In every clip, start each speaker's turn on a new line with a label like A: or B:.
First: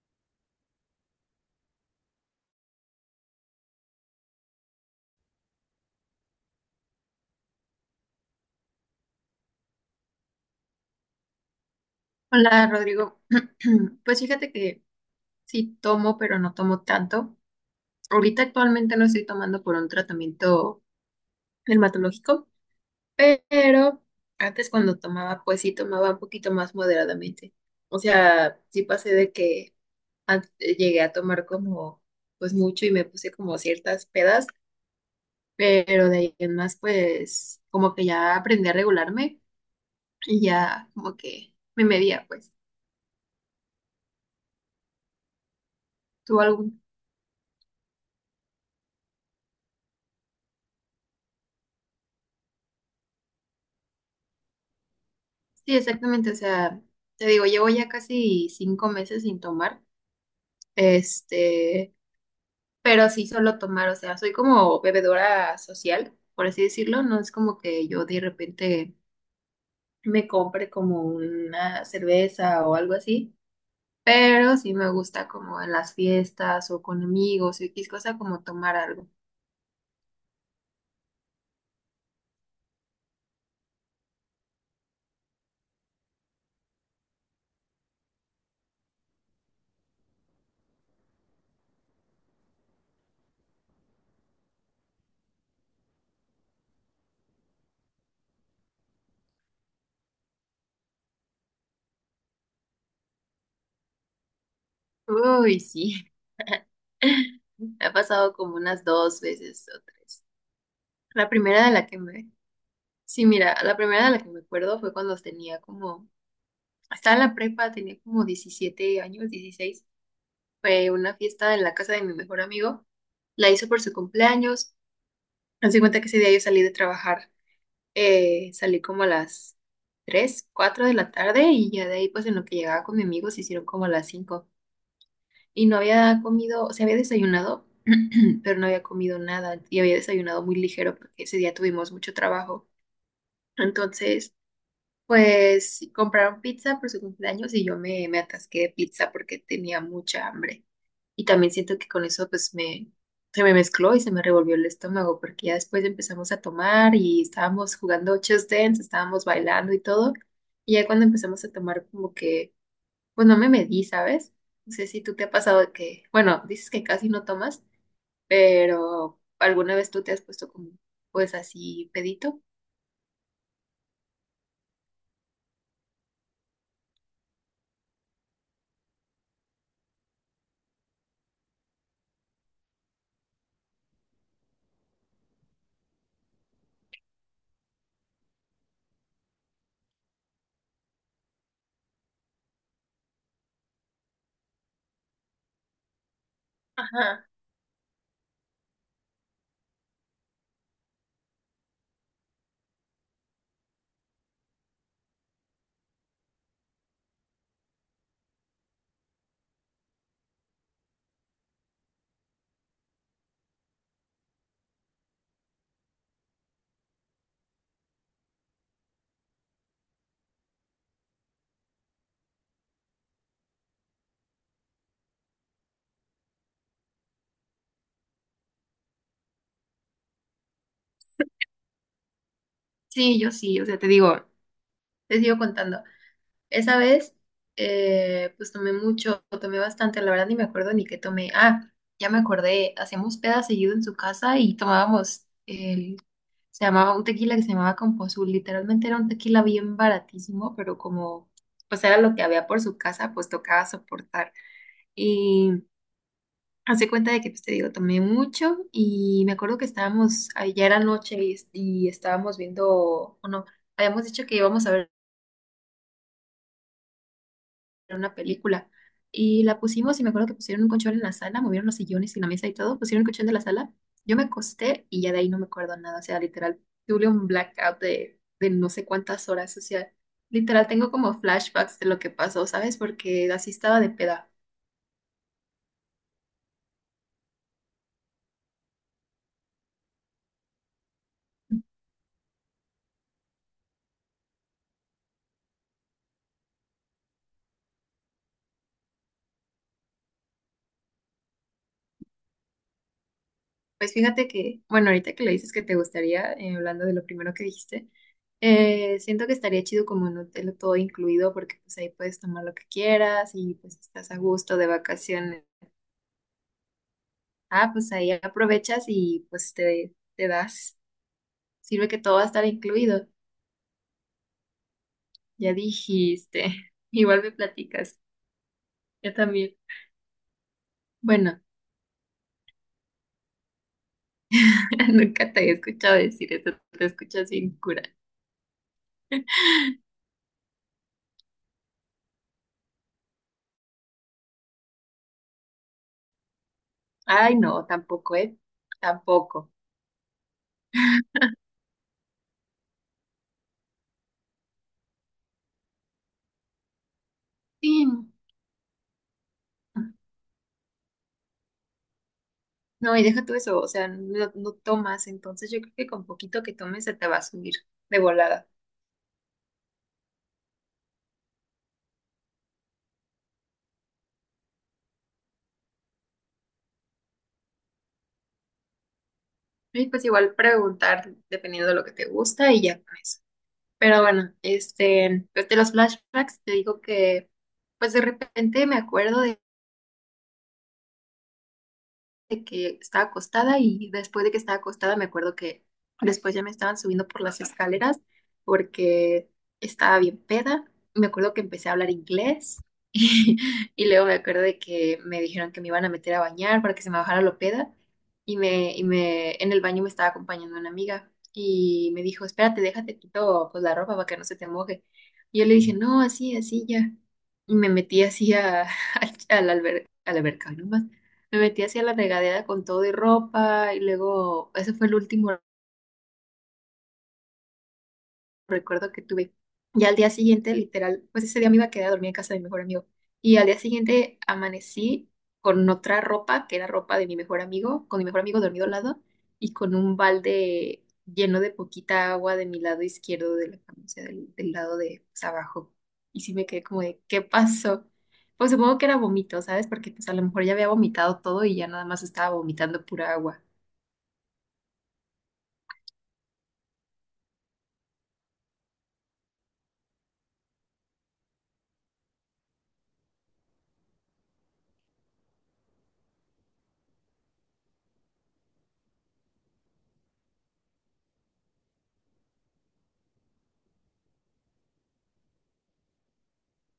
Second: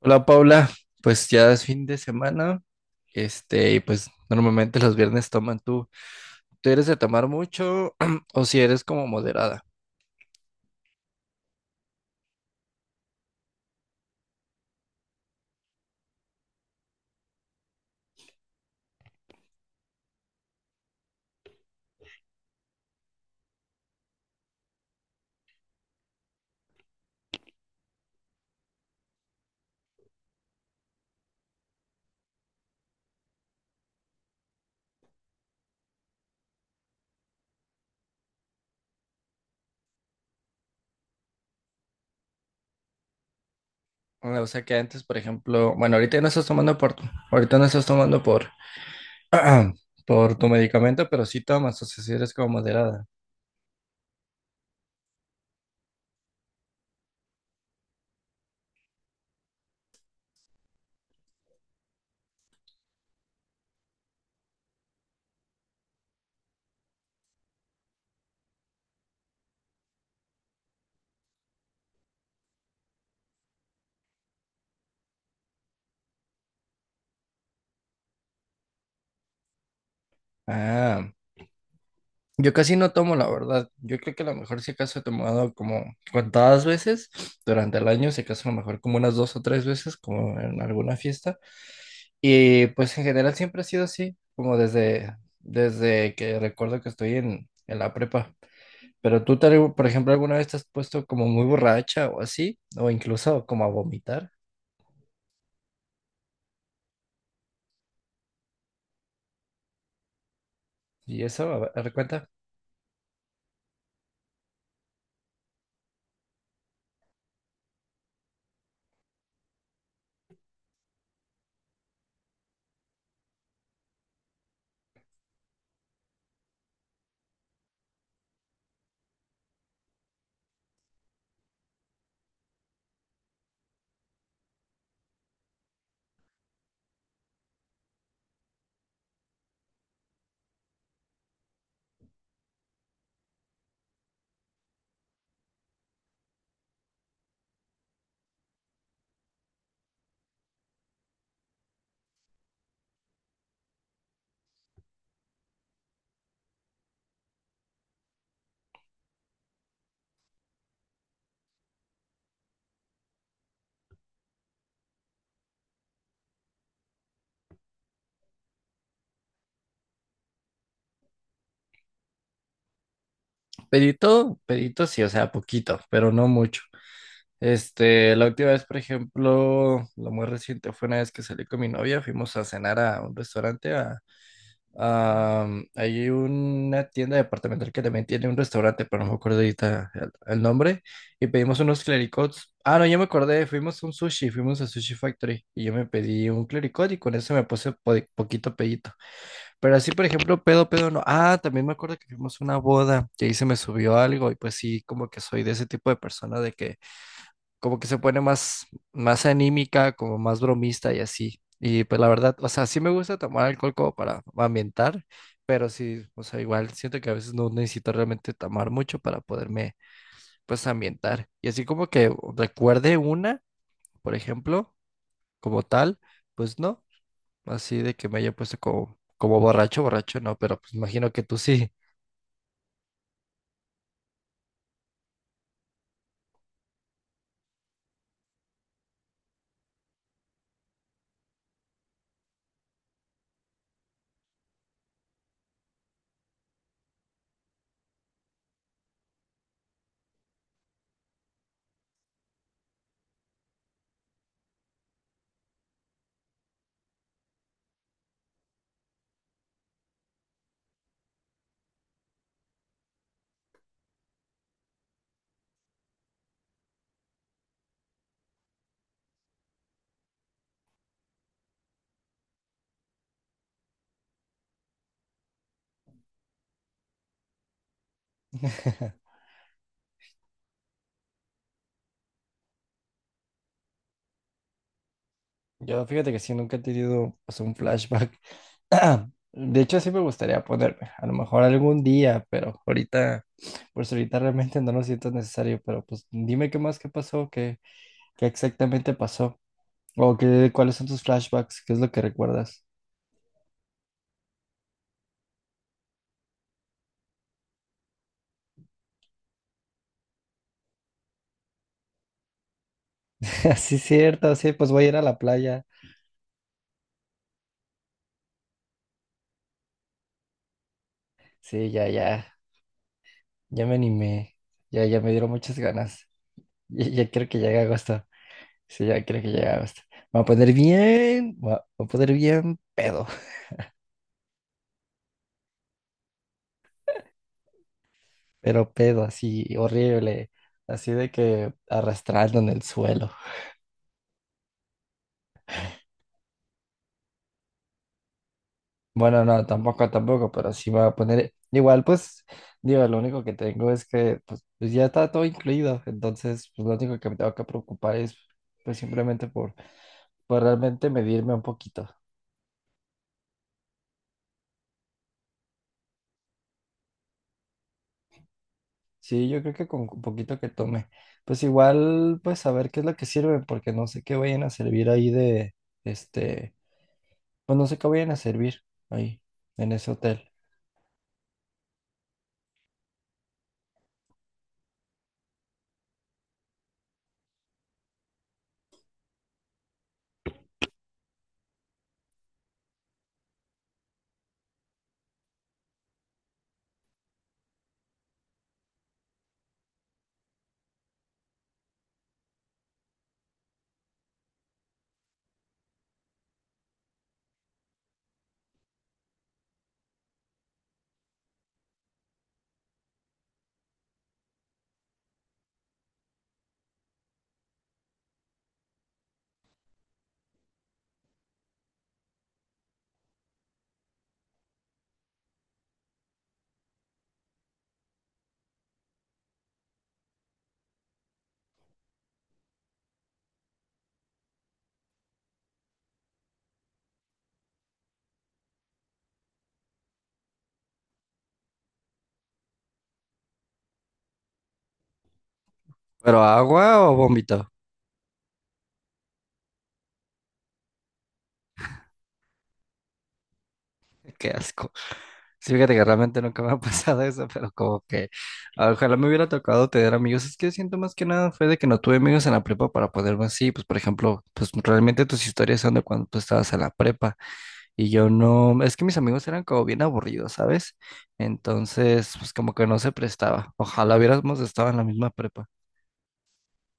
A: Hola Paula, pues ya es fin de semana, y pues normalmente los viernes toman tú. ¿Tú eres de tomar mucho o si eres como moderada?
B: Hola Rodrigo, pues fíjate que sí tomo, pero no tomo tanto. Ahorita actualmente no estoy tomando por un tratamiento dermatológico, pero antes cuando tomaba, pues sí tomaba un poquito más moderadamente. O sea, sí pasé de que llegué a tomar como pues mucho y me puse como ciertas pedas, pero de ahí en más pues como que ya aprendí a regularme y ya como que me medía pues.
A: O sea que antes, por ejemplo, bueno, ahorita ya no
B: ¿Tú
A: estás tomando
B: algún
A: por, ahorita no estás tomando por, por tu medicamento, pero sí tomas, o sea, si eres como moderada.
B: Sí, exactamente. O sea, te digo, llevo ya casi 5 meses sin tomar. Este, pero sí solo tomar. O sea, soy como bebedora social, por así decirlo. No es como que yo de repente me compre como una cerveza o algo así. Pero sí me gusta como en las fiestas o con amigos o X cosa como tomar algo.
A: Ah. Yo casi no tomo, la verdad. Yo creo que a lo mejor si acaso he tomado como contadas veces durante el año, si acaso a lo mejor como unas dos o tres veces, como en alguna fiesta. Y pues en general siempre ha sido así, como desde que recuerdo que estoy en la prepa. Pero tú, por ejemplo, alguna vez te has puesto como muy borracha o así, o incluso como a vomitar.
B: Uy, sí. Me ha pasado como unas dos veces o tres.
A: Y
B: La
A: eso,
B: primera de
A: a
B: la
A: ver,
B: que
A: cuenta.
B: me Sí, mira, la primera de la que me acuerdo fue cuando tenía como, estaba en la prepa, tenía como 17 años, 16. Fue una fiesta en la casa de mi mejor amigo. La hizo por su cumpleaños. Haz de cuenta que ese día yo salí de trabajar, salí como a las 3, 4 de la tarde y ya de ahí pues en lo que llegaba con mi amigo se hicieron como a las 5. Y no había comido, o sea, había desayunado, pero no había comido nada y había desayunado muy ligero porque ese día tuvimos mucho trabajo. Entonces... pues compraron pizza por su cumpleaños y yo me atasqué de pizza porque tenía mucha hambre. Y también siento que con eso se me mezcló y se me revolvió el estómago porque ya después empezamos a tomar y estábamos jugando Just Dance, estábamos bailando y todo. Y ya cuando empezamos a tomar como que, pues no me medí, ¿sabes? No sé si tú te ha pasado de que, bueno, dices que casi no tomas, pero ¿alguna vez tú te has puesto como pues así pedito?
A: Pedito, pedito sí, o sea, poquito, pero no mucho. La última vez, por ejemplo, lo muy reciente fue una vez que salí con mi novia, fuimos a cenar a un restaurante, hay una tienda departamental que también tiene un restaurante, pero no me acuerdo ahorita el nombre, y pedimos unos clericots. Ah, no, ya me acordé, fuimos a un sushi, fuimos a Sushi Factory, y yo me pedí un clericot y con
B: Ajá.
A: eso me puse poquito pedito. Pero así, por ejemplo, pedo, pedo, no. Ah, también me acuerdo que fuimos a una boda, que ahí se me subió algo, y pues sí, como que soy de ese tipo de persona de que como que se pone más, más anímica, como más bromista y así. Y pues la verdad, o sea, sí me gusta tomar alcohol como para ambientar, pero sí, o sea, igual siento que a veces no necesito realmente tomar mucho para poderme, pues, ambientar. Y así como que recuerde una, por ejemplo, como tal, pues no, así de que me haya puesto como, como borracho, borracho, no, pero pues imagino que tú sí.
B: Sí, yo sí, o sea, te digo, te sigo contando. Esa vez, pues tomé mucho, tomé bastante, la verdad ni me acuerdo ni qué tomé. Ah, ya me acordé, hacíamos peda seguido en su casa y tomábamos el, se llamaba un tequila que se llamaba composul, literalmente era un tequila bien baratísimo, pero como, pues era lo que había por su casa, pues tocaba soportar. Y hace cuenta de que, pues te digo, tomé mucho y me acuerdo que estábamos, ah, ya era noche y estábamos viendo, o no, habíamos dicho que íbamos a ver una película. Y la pusimos y me acuerdo que pusieron un colchón en la sala, movieron los sillones y la mesa y todo, pusieron el colchón de la sala. Yo me acosté y ya de ahí no me acuerdo nada, o sea, literal, tuve un blackout de no sé cuántas horas, o sea, literal tengo como flashbacks de lo que pasó, ¿sabes? Porque así estaba de peda.
A: Yo fíjate que sí, nunca he tenido, o sea, un flashback. De hecho, sí me gustaría ponerme, a lo mejor algún día, pero ahorita, pues ahorita realmente no lo siento necesario, pero pues dime qué más, qué pasó, qué, qué exactamente pasó, o qué, cuáles son tus flashbacks, qué es lo que recuerdas.
B: Pues fíjate que, bueno, ahorita que le dices que te gustaría, hablando de lo primero que dijiste, siento que estaría chido como un hotel todo incluido porque pues ahí puedes tomar lo que quieras y
A: Sí,
B: pues estás a
A: cierto, sí,
B: gusto de
A: pues voy a ir a la
B: vacaciones.
A: playa.
B: Ah, pues ahí aprovechas y pues te das.
A: Sí, ya,
B: Sirve que todo va a
A: ya,
B: estar incluido.
A: ya me animé, ya, ya me dieron
B: Ya
A: muchas ganas.
B: dijiste.
A: Ya, ya
B: Igual
A: quiero
B: me
A: que llegue
B: platicas.
A: agosto, sí, ya
B: Yo
A: quiero que llegue
B: también.
A: agosto. Me voy a poner bien,
B: Bueno,
A: me voy a poner bien pedo.
B: nunca te he escuchado decir esto. Te escuchas bien cura.
A: Pero pedo así horrible, así de que arrastrando en el suelo.
B: Ay, no, tampoco, ¿eh?
A: Bueno, no,
B: Tampoco.
A: tampoco, tampoco, pero sí me voy a poner, igual pues, digo, lo único que tengo es que pues, pues ya está todo incluido, entonces pues lo único que me tengo que
B: Sí.
A: preocupar es pues simplemente por realmente medirme un poquito.
B: No, y deja tú eso. O sea, no, no tomas. Entonces yo creo que con poquito que tomes se te va a subir de volada.
A: Sí, yo creo que con un poquito que tome, pues igual pues a ver qué es lo que sirve, porque no sé qué vayan a servir ahí de, este, pues no sé qué vayan a servir ahí en
B: Y
A: ese
B: pues
A: hotel.
B: igual preguntar dependiendo de lo que te gusta y ya con eso. Pero bueno, pues, de los flashbacks te digo que pues de repente me acuerdo de que estaba acostada y después de que estaba acostada me acuerdo que después ya me estaban subiendo por las escaleras porque estaba bien peda. Me acuerdo que empecé a hablar inglés y, y luego me acuerdo de que me dijeron que me iban a meter a bañar para que se me bajara lo peda y me en el baño me estaba acompañando una amiga y me dijo, espérate, déjate quito pues la ropa para que no se te moje. Y yo le dije, no, así, así ya. Y me metí así a, a la alberca, ¿no? Me metí hacia la regadera con todo y ropa y luego ese fue el último recuerdo que tuve. Y al día siguiente, literal, pues ese día me iba a quedar a dormir en casa de mi mejor amigo. Y al día siguiente amanecí con otra ropa, que era ropa de mi mejor amigo, con mi mejor amigo dormido al lado y con un balde lleno de poquita agua de mi lado izquierdo de la cama, o sea, del lado de pues, abajo.
A: ¿Pero
B: Y sí me quedé
A: agua
B: como
A: o
B: de, ¿qué
A: bombito?
B: pasó? Pues supongo que era vómito, ¿sabes? Porque pues a lo mejor ya había vomitado todo y ya nada más estaba vomitando pura agua.
A: Qué asco. Sí, fíjate que realmente nunca me ha pasado eso, pero como que ojalá me hubiera tocado tener amigos. Es que siento más que nada fue de que no tuve amigos en la prepa para poderme así. Pues, por ejemplo, pues realmente tus historias son de cuando tú estabas en la prepa y yo no. Es que mis amigos eran como bien aburridos, ¿sabes? Entonces, pues como que no se prestaba. Ojalá hubiéramos estado en la misma prepa.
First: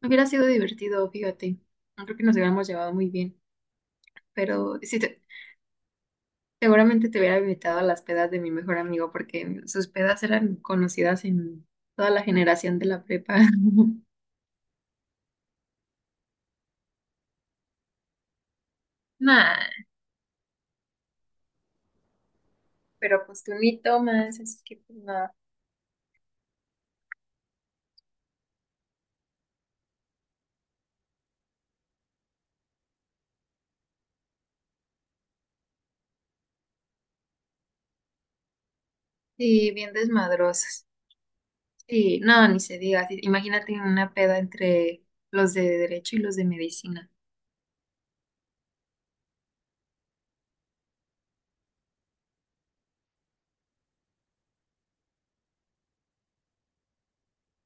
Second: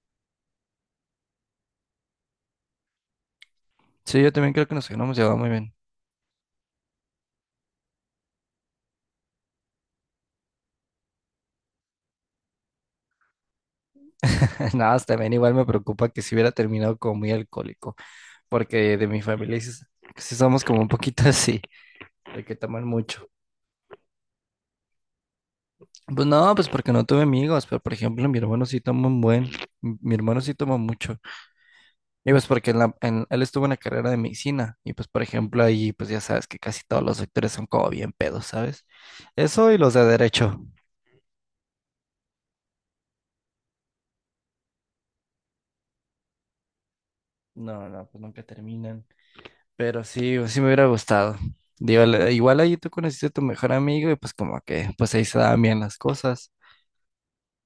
B: Hubiera sido divertido, fíjate. No creo que nos hubiéramos llevado muy bien,
A: Sí, yo también creo que
B: pero
A: nos
B: sí,
A: hubiéramos llevado muy bien.
B: seguramente te hubiera invitado a las pedas de mi mejor amigo porque sus pedas eran conocidas en toda la generación de la prepa.
A: Nada, más también igual me preocupa que si hubiera terminado como muy alcohólico. Porque de mi
B: Nah,
A: familia sí, sí somos como un poquito así, de que toman
B: pero
A: mucho.
B: pues tú ni tomas, así que pues nada.
A: Pues no, pues porque no tuve amigos, pero por ejemplo, mi hermano sí toma un buen, mi hermano sí toma mucho. Y pues porque él estuvo en la carrera de medicina, y pues por ejemplo ahí, pues ya sabes que casi todos los sectores son como bien pedos, ¿sabes? Eso
B: Sí,
A: y
B: bien
A: los de derecho.
B: desmadrosas. Sí, no, ni se diga. Sí, imagínate una peda entre los de derecho y los de medicina.
A: No, no, pues nunca terminan. Pero sí, pues sí me hubiera gustado. Digo, igual ahí tú conociste a tu mejor amigo y pues como que, pues ahí se daban bien las cosas.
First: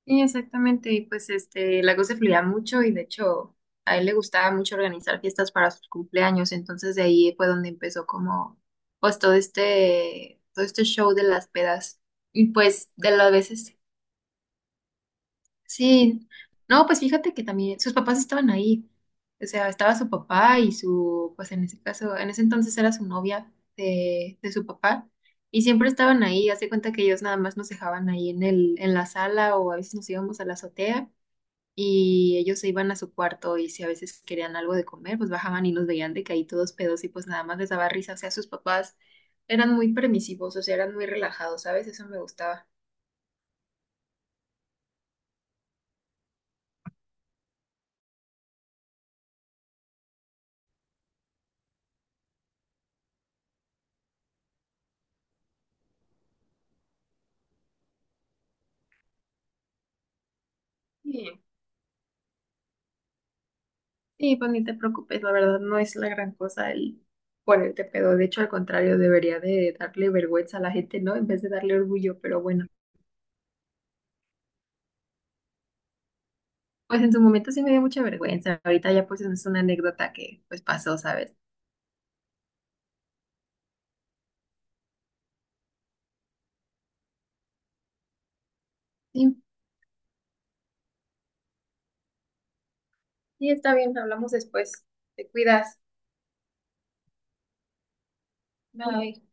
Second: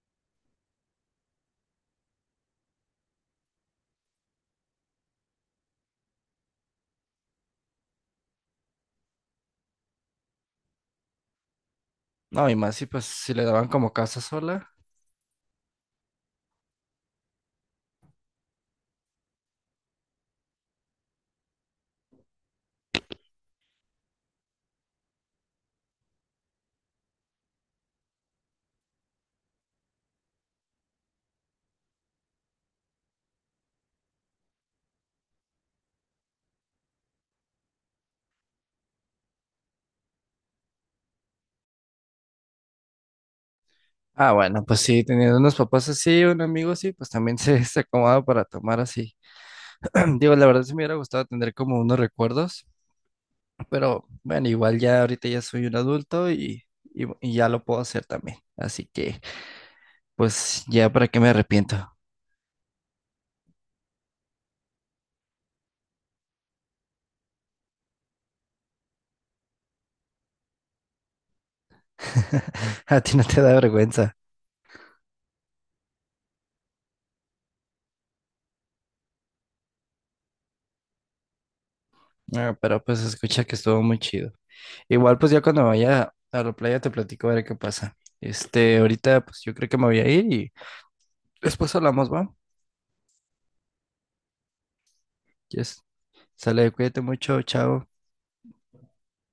B: Sí, exactamente. Y pues Lagos se fluía mucho y de hecho a él le gustaba mucho organizar fiestas para sus cumpleaños. Entonces de ahí fue donde empezó como pues todo este show de las pedas.
A: No,
B: Y
A: y más si
B: pues
A: pues
B: de las
A: si le daban
B: veces,
A: como casa sola.
B: sí. No, pues fíjate que también sus papás estaban ahí. O sea, estaba su papá y su, pues en ese caso, en ese entonces era su novia de su papá. Y siempre estaban ahí, hace cuenta que ellos nada más nos dejaban ahí en el, en la sala o a veces nos íbamos a la azotea y ellos se iban a su cuarto y si a veces querían algo de comer, pues bajaban y nos veían de que ahí todos pedos y pues nada más les daba risa. O sea, sus papás eran muy permisivos, o sea, eran muy relajados, ¿sabes? Eso me gustaba.
A: Ah, bueno, pues sí, teniendo unos papás así, un amigo así, pues también se acomoda para tomar así. Digo, la verdad sí me hubiera gustado tener como unos recuerdos, pero bueno, igual ya ahorita ya soy un adulto y, y ya lo puedo hacer también. Así que, pues ya para qué me
B: Sí.
A: arrepiento.
B: Sí, pues ni te preocupes, la verdad no es la gran cosa el ponerte pedo. De hecho, al contrario, debería de darle vergüenza a la gente, ¿no? En vez de darle orgullo, pero bueno.
A: A ti no te da vergüenza.
B: Pues en su momento sí me dio mucha vergüenza. Ahorita ya pues es una anécdota que pues pasó, ¿sabes?
A: Ah, pero pues escucha que estuvo muy chido. Igual pues ya cuando vaya a la playa te platico a ver qué pasa. Ahorita
B: Sí,
A: pues yo creo que me voy a ir y después hablamos, ¿va?
B: sí, está bien, hablamos después. Te cuidas.
A: Yes. Sale, cuídate mucho, chao.
B: Bye.